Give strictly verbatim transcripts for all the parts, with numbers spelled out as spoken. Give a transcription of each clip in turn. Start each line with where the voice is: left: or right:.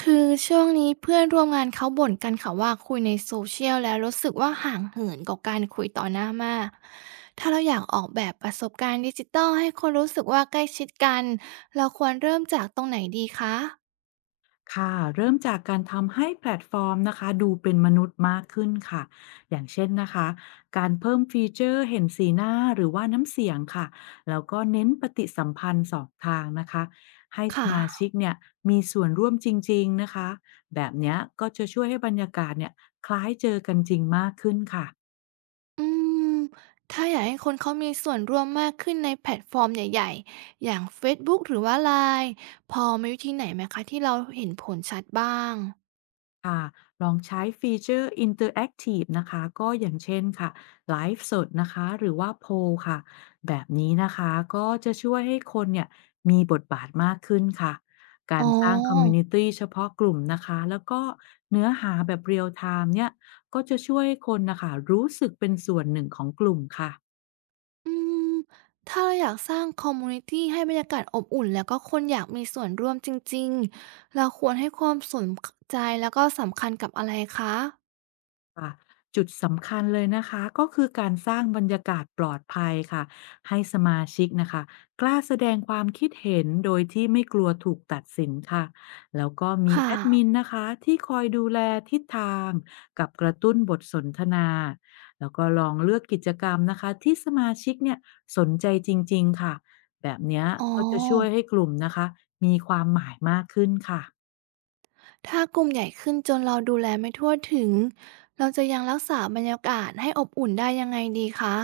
right: คือช่วงนี้เพื่อนร่วมงานเขาบ่นกันค่ะว่าคุยในโซเชียลแล้วรู้สึกว่าห่างเหินกับการคุยต่อหน้ามากถ้าเราอยากออกแบบประสบการณ์ดิจิตัลให้คนรู้สึกว่าใกล้ชิดกันเราควรเริ่มจากตรงไหนดีคะ
left: ค่ะเริ่มจากการทำให้แพลตฟอร์มนะคะดูเป็นมนุษย์มากขึ้นค่ะอย่างเช่นนะคะการเพิ่มฟีเจอร์เห็นสีหน้าหรือว่าน้ำเสียงค่ะแล้วก็เน้นปฏิสัมพันธ์สองทางนะคะให้
right: ค
left: สมา
right: ่ะ
left: ชิกเนี่ยมีส่วนร่วมจริงๆนะคะแบบเนี้ยก็จะช่วยให้บรรยากาศเนี่ยคล้ายเจอกันจริงมากขึ้นค่ะ
right: อืมถ้าอยากให้คนเขามีส่วนร่วมมากขึ้นในแพลตฟอร์มใหญ่ๆอย่าง Facebook หรือว่าไลน e พอมีวิธีไหนไหมคะที่เราเห็นผลชัดบ้าง
left: ค่ะลองใช้ฟีเจอร์ Interactive นะคะก็อย่างเช่นค่ะไลฟ์สดนะคะหรือว่าโพลค่ะแบบนี้นะคะก็จะช่วยให้คนเนี่ยมีบทบาทมากขึ้นค่ะกา
right: อ๋
left: ร
right: อ
left: สร้างคอมมูนิตี้เฉพาะกลุ่มนะคะแล้วก็เนื้อหาแบบเรียลไทม์เนี่ยก็จะช่วยให้คนนะคะรู้สึกเป็นส่วนหนึ่งของกลุ่มค่ะ
right: อืมถ้าเราอยากสร้างคอมมูนิตีให้บรรยากาศอบอุ่นแล้วก็คนอยากมีส่วนร่วมจริงๆ เราควรให้ความสนใจแล้วก็สำคัญกับอะไรคะ
left: ค่ะจุดสำคัญเลยนะคะก็คือการสร้างบรรยากาศปลอดภัยค่ะให้สมาชิกนะคะกล้าแสดงความคิดเห็นโดยที่ไม่กลัวถูกตัดสินค่ะแล้วก็มี
right: ค่ะ
left: แอดมินนะคะที่คอยดูแลทิศทางกับกระตุ้นบทสนทนาแล้วก็ลองเลือกกิจกรรมนะคะที่สมาชิกเนี่ยสนใจจริงๆค่ะแบบเนี้ย
right: อ๋อ
left: ก็จะช่วยให้กลุ่มนะคะมีความหมายมากขึ้นค่ะ
right: ถ้ากลุ่มใหญ่ขึ้นจนเราดูแลไม่ทั่วถึง เราจะยังรักษาบรรยากาศให้อบอุ่นได้ยังไงดีคะ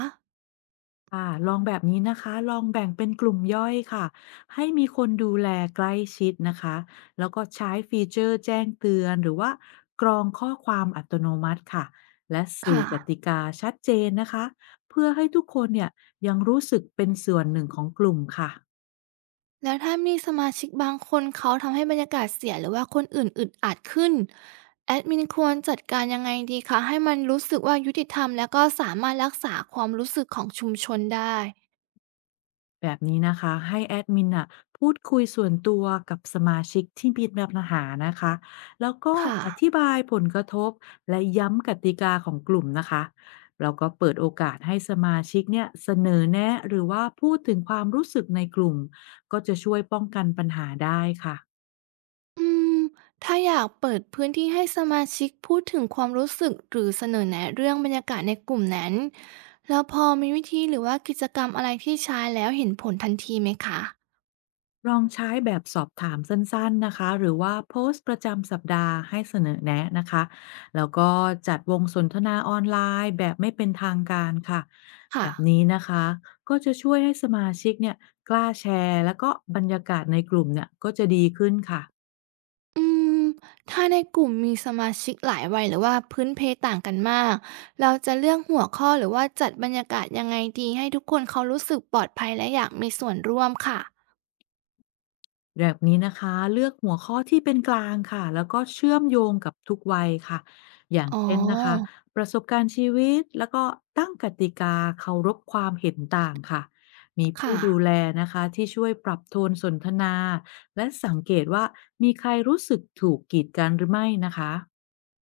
left: ค่ะลองแบบนี้นะคะ ลองแบ่งเป็นกลุ่มย่อยค่ะ ให้มีคนดูแลใกล้ชิดนะคะ แล้วก็ใช้ฟีเจอร์แจ้งเตือนหรือว่ากรองข้อความอัตโนมัติค่ะ และสื่อ
right: ค่ะ
left: กติกาชัดเจนนะคะ เพื่อให้ทุกคนเนี่ยยังรู้สึกเป็นส่วนหนึ่งของกลุ่มค่ะ
right: แล้วถ้ามีสมาชิกบางคนเขาทำให้บรรยากาศเสียหรือว่าคนอื่นอึดอัดขึ้นแอดมินควรจัดการยังไงดีคะให้มันรู้สึกว่ายุติธรรมแล้วก็สามารถรักษาความรู้สึกของชุมชนได้
left: แบบนี้นะคะให้แอดมินอ่ะพูดคุยส่วนตัวกับสมาชิกที่มีปัญหานะคะแล้วก็
right: ค่ะ
left: อธิบายผลกระทบและย้ำกติกาของกลุ่มนะคะแล้วก็เปิดโอกาสให้สมาชิกเนี่ยเสนอแนะหรือว่าพูดถึงความรู้สึกในกลุ่มก็จะช่วยป้องกันปัญหาได้ค่ะ
right: อืมถ้าอยากเปิดพื้นที่ให้สมาชิกพูดถึงความรู้สึกหรือเสนอแนะเรื่องบรรยากาศในกลุ่มนั้นแล้วพอมีวิธีหรือว่ากิจกรรมอะไรที่ใช้แล้วเห็นผลทันทีไหมคะ
left: ลองใช้แบบสอบถามสั้นๆ นะคะ หรือว่าโพสต์ประจำสัปดาห์ให้เสนอแนะนะคะ แล้วก็จัดวงสนทนาออนไลน์แบบไม่เป็นทางการค่ะ แบบ
right: ค่ะ
left: นี้นะคะ ก็จะช่วยให้สมาชิกเนี่ยกล้าแชร์แล้วก็บรรยากาศในกลุ่มเนี่ยก็จะดีขึ้นค่ะ
right: อืมถ้าในกลุ่มมีสมาชิกหลายวัยหรือว่าพื้นเพต่างกันมากเราจะเลือกหัวข้อหรือว่าจัดบรรยากาศยังไงดีให้ทุกคนเขารู้สึกปลอดภัยและอยากมีส่วนร่วมค่ะ
left: แบบนี้นะคะเลือกหัวข้อที่เป็นกลางค่ะแล้วก็เชื่อมโยงกับทุกวัยค่ะอย่าง
right: อ๋
left: เช่นนะคะ
right: อ
left: ประสบการณ์ชีวิตแล้วก็ตั้งกติกาเคารพความเห็นต่างค่ะมีผู้
right: ค่ะ
left: ดูแลนะคะที่ช่วยปรับโทนสนทนาและสังเกตว่ามีใครรู้สึกถูกกีดกันหรือไม่นะคะ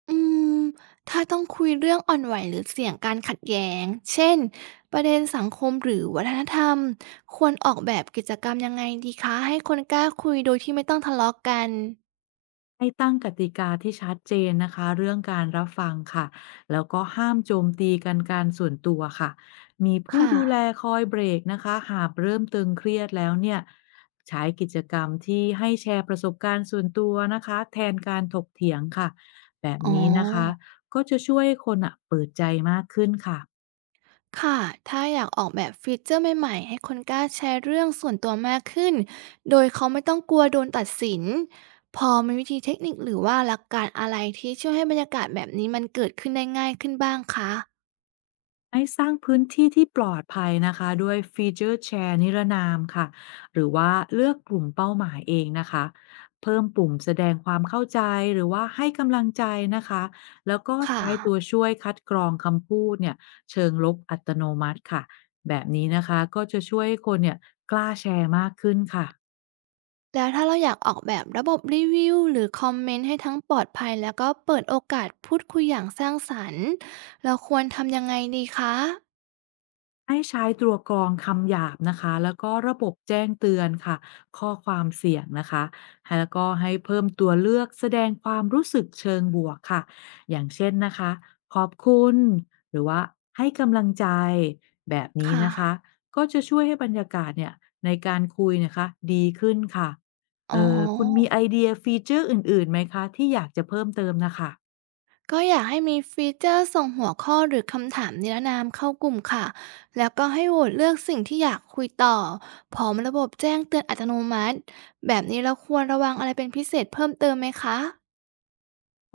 right: อืมถ้าต้องคุยเรื่องอ่อนไหวหรือเสี่ยงการขัดแย้งเช่นประเด็นสังคมหรือวัฒนธรรมควรออกแบบกิจกรรมยังไงดีคะให้คนกล้าคุยโดยที่ไม่ต้องทะเลาะกัน
left: ให้ตั้งกติกาที่ชัดเจนนะคะเรื่องการรับฟังค่ะแล้วก็ห้ามโจมตีกันการส่วนตัวค่ะมีผู้
right: ค่ะ
left: ดูแลคอยเบรกนะคะหากเริ่มตึงเครียดแล้วเนี่ยใช้กิจกรรมที่ให้แชร์ประสบการณ์ส่วนตัวนะคะแทนการถกเถียงค่ะแบบ
right: อ๋อ
left: นี้นะคะก็จะช่วยให้คนอะเปิดใจมากขึ้นค่ะ
right: ค่ะถ้าอยากออกแบบฟีเจอร์ใหม่ๆให้คนกล้าแชร์เรื่องส่วนตัวมากขึ้นโดยเขาไม่ต้องกลัวโดนตัดสิน พอมีวิธีเทคนิคหรือว่าหลักการอะไรที่ช่วยให้บรรยากาศแบบนี้มันเกิดขึ้นได้ง่ายขึ้นบ้างคะ
left: ให้สร้างพื้นที่ที่ปลอดภัยนะคะด้วยฟีเจอร์แชร์นิรนามค่ะหรือว่าเลือกกลุ่มเป้าหมายเองนะคะเพิ่มปุ่มแสดงความเข้าใจหรือว่าให้กำลังใจนะคะแล้วก็
right: ค
left: ใช้ตัว
right: ่ะ
left: ช่วยคัดกรองคำพูดเนี่ยเชิงลบอัตโนมัติค่ะแบบนี้นะคะก็จะช่วยให้คนเนี่ยกล้าแชร์มากขึ้นค่ะ
right: แล้วถ้าเราอยากออกแบบระบบรีวิวหรือคอมเมนต์ให้ทั้งปลอดภัยแล้วก็เปิดโอกาสพูดคุยอย่างสร้างสรรค์เราควรทำยังไงดีคะ
left: ให้ใช้ตัวกรองคำหยาบนะคะแล้วก็ระบบแจ้งเตือนค่ะข้อความเสี่ยงนะคะให้แล้วก็ให้เพิ่มตัวเลือกแสดงความรู้สึกเชิงบวกค่ะอย่างเช่นนะคะขอบคุณ หรือว่าให้กำลังใจแบบ
right: ค
left: นี้นะคะ
right: ่ะ
left: ก็จะช่วยให้บรรยากาศเนี่ยในการคุยนะคะดีขึ้นค่ะ
right: อ๋
left: เอ
right: อ
left: อคุณมีไอเดียฟีเจอร์อื่นๆไหมคะที่อยากจะเพิ่มเติมนะคะ
right: ก็อยากให้มีฟีเจอร์ส่งหัวข้อหรือคำถามนิรนามเข้ากลุ่มค่ะ แล้วก็ให้โหวตเลือกสิ่งที่อยากคุยต่อ พร้อมระบบแจ้งเตือนอัตโนมัติ แบบนี้เราควรระวังอะไรเป็นพิเศษเพิ่มเติมไหมคะ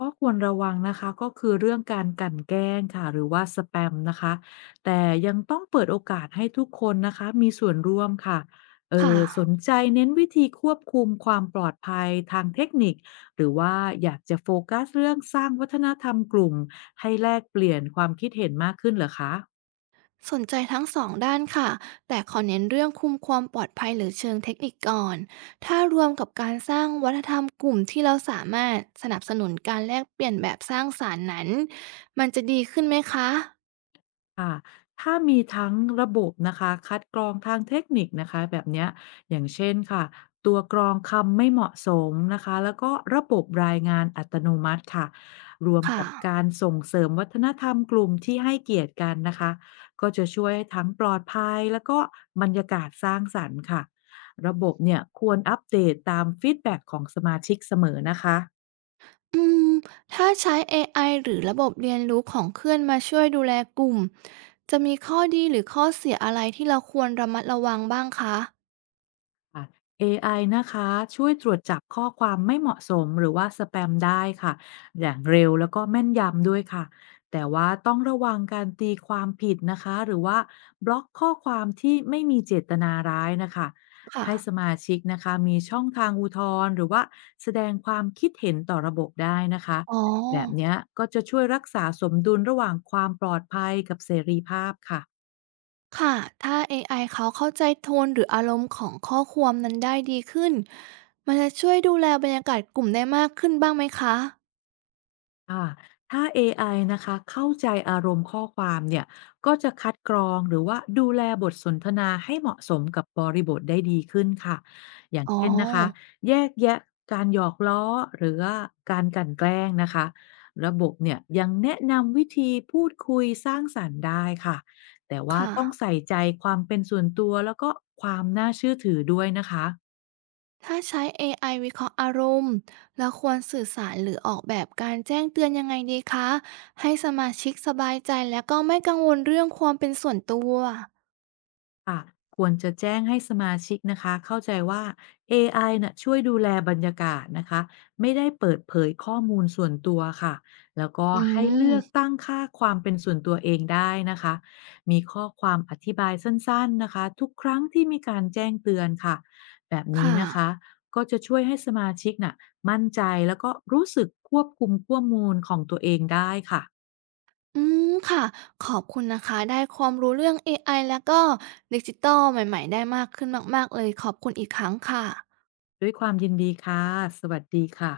left: ก็ควรระวังนะคะก็คือเรื่องการกลั่นแกล้งค่ะหรือว่าสแปมนะคะแต่ยังต้องเปิดโอกาสให้ทุกคนนะคะมีส่วนร่วมค่ะเอ
right: ค่ะ
left: อสนใจเน้นวิธีควบคุมความปลอดภัยทางเทคนิคหรือว่าอยากจะโฟกัสเรื่องสร้างวัฒนธรรมกลุ่มให้แลกเปลี่ยนความคิดเห็นมากขึ้นเหรอคะ
right: สนใจทั้งสองด้านค่ะ แต่ขอเน้นเรื่องคุมความปลอดภัยหรือเชิงเทคนิคก่อน ถ้ารวมกับการสร้างวัฒนธรรมกลุ่มที่เราสามารถสนับสนุนการแลกเปลี่ยนแบบสร้างสรรค์นั้นมันจะดีขึ้นไหมคะ
left: ค่ะถ้ามีทั้งระบบนะคะคัดกรองทางเทคนิคนะคะแบบเนี้ยอย่างเช่นค่ะตัวกรองคำไม่เหมาะสมนะคะแล้วก็ระบบรายงานอัตโนมัติค่ะรวม
right: ค
left: กับ
right: ่ะ
left: การส่งเสริมวัฒนธรรมกลุ่มที่ให้เกียรติกันนะคะก็จะช่วยให้ทั้งปลอดภัยแล้วก็บรรยากาศสร้างสรรค์ค่ะระบบเนี่ยควรอัปเดตตามฟีดแบ็กของสมาชิกเสมอนะคะ
right: อืมถ้าใช้เอไอหรือระบบเรียนรู้ของเพื่อนมาช่วยดูแลกลุ่มจะมีข้อดีหรือข้อเสียอะไรที่เราควรระมัดระวังบ้างคะ
left: ค่ะ เอ ไอ นะคะช่วยตรวจจับข้อความไม่เหมาะสมหรือว่าสแปมได้ค่ะอย่างเร็วแล้วก็แม่นยำด้วยค่ะแต่ว่าต้องระวังการตีความผิดนะคะหรือว่าบล็อกข้อความที่ไม่มีเจตนาร้ายนะคะให้ส
right: ค่ะ
left: มาชิกนะคะมีช่องทางอุทธรณ์หรือว่าแสดงความคิดเห็นต่อระบบได้นะคะ
right: อ๋
left: แบบ
right: อ
left: เนี้ยก็จะช่วยรักษาสมดุลระหว่างความปลอดภัยกับเสรีภาพค่ะ
right: ค่ะถ้าเอไอเขาเข้าใจโทนหรืออารมณ์ของข้อความนั้นได้ดีขึ้น มันจะช่วยดูแลบรรยากาศกลุ่มได้มากขึ้นบ้างไหมคะ
left: ค่ะถ้าเอไอนะคะเข้าใจอารมณ์ข้อความเนี่ยก็จะคัดกรองหรือว่าดูแลบทสนทนาให้เหมาะสมกับบริบทได้ดีขึ้นค่ะอย่าง
right: อ๋อ
left: เช่นนะคะแยกแยะการหยอกล้อหรือว่าการกลั่นแกล้งนะคะระบบเนี่ยยังแนะนำวิธีพูดคุยสร้างสรรค์ได้ค่ะแต่ว่า
right: ค่ะ
left: ต้องใส่ใจความเป็นส่วนตัวแล้วก็ความน่าเชื่อถือด้วยนะคะ
right: ถ้าใช้ เอ ไอ วิเคราะห์อารมณ์ แล้วควรสื่อสารหรือออกแบบการแจ้งเตือนยังไงดีคะ ให้สมาชิกสบายใจและก็ไม่กังวลเรื่องความเป็นส่วนตัว
left: ค่ะควรจะแจ้งให้สมาชิกนะคะเข้าใจว่า เอ ไอ น่ะช่วยดูแลบรรยากาศนะคะไม่ได้เปิดเผยข้อมูลส่วนตัวค่ะแล้วก็
right: อื
left: ให้เลือก
right: ม
left: ตั้งค่าความเป็นส่วนตัวเองได้นะคะมีข้อความอธิบายสั้นๆนะคะทุกครั้งที่มีการแจ้งเตือนค่ะแบบนี้
right: ค่ะ
left: นะคะก็จะช่วยให้สมาชิกน่ะมั่นใจแล้วก็รู้สึกควบคุมข้อมูลของตัวเองได้ค่ะ
right: อืมค่ะ ขอบคุณนะคะได้ความรู้เรื่อง เอ ไอ แล้วก็ดิจิตอลใหม่ๆ ได้มากขึ้นมากๆ เลย ขอบคุณอีกครั้งค่ะ
left: ด้วยความยินดีค่ะสวัสดีค่ะ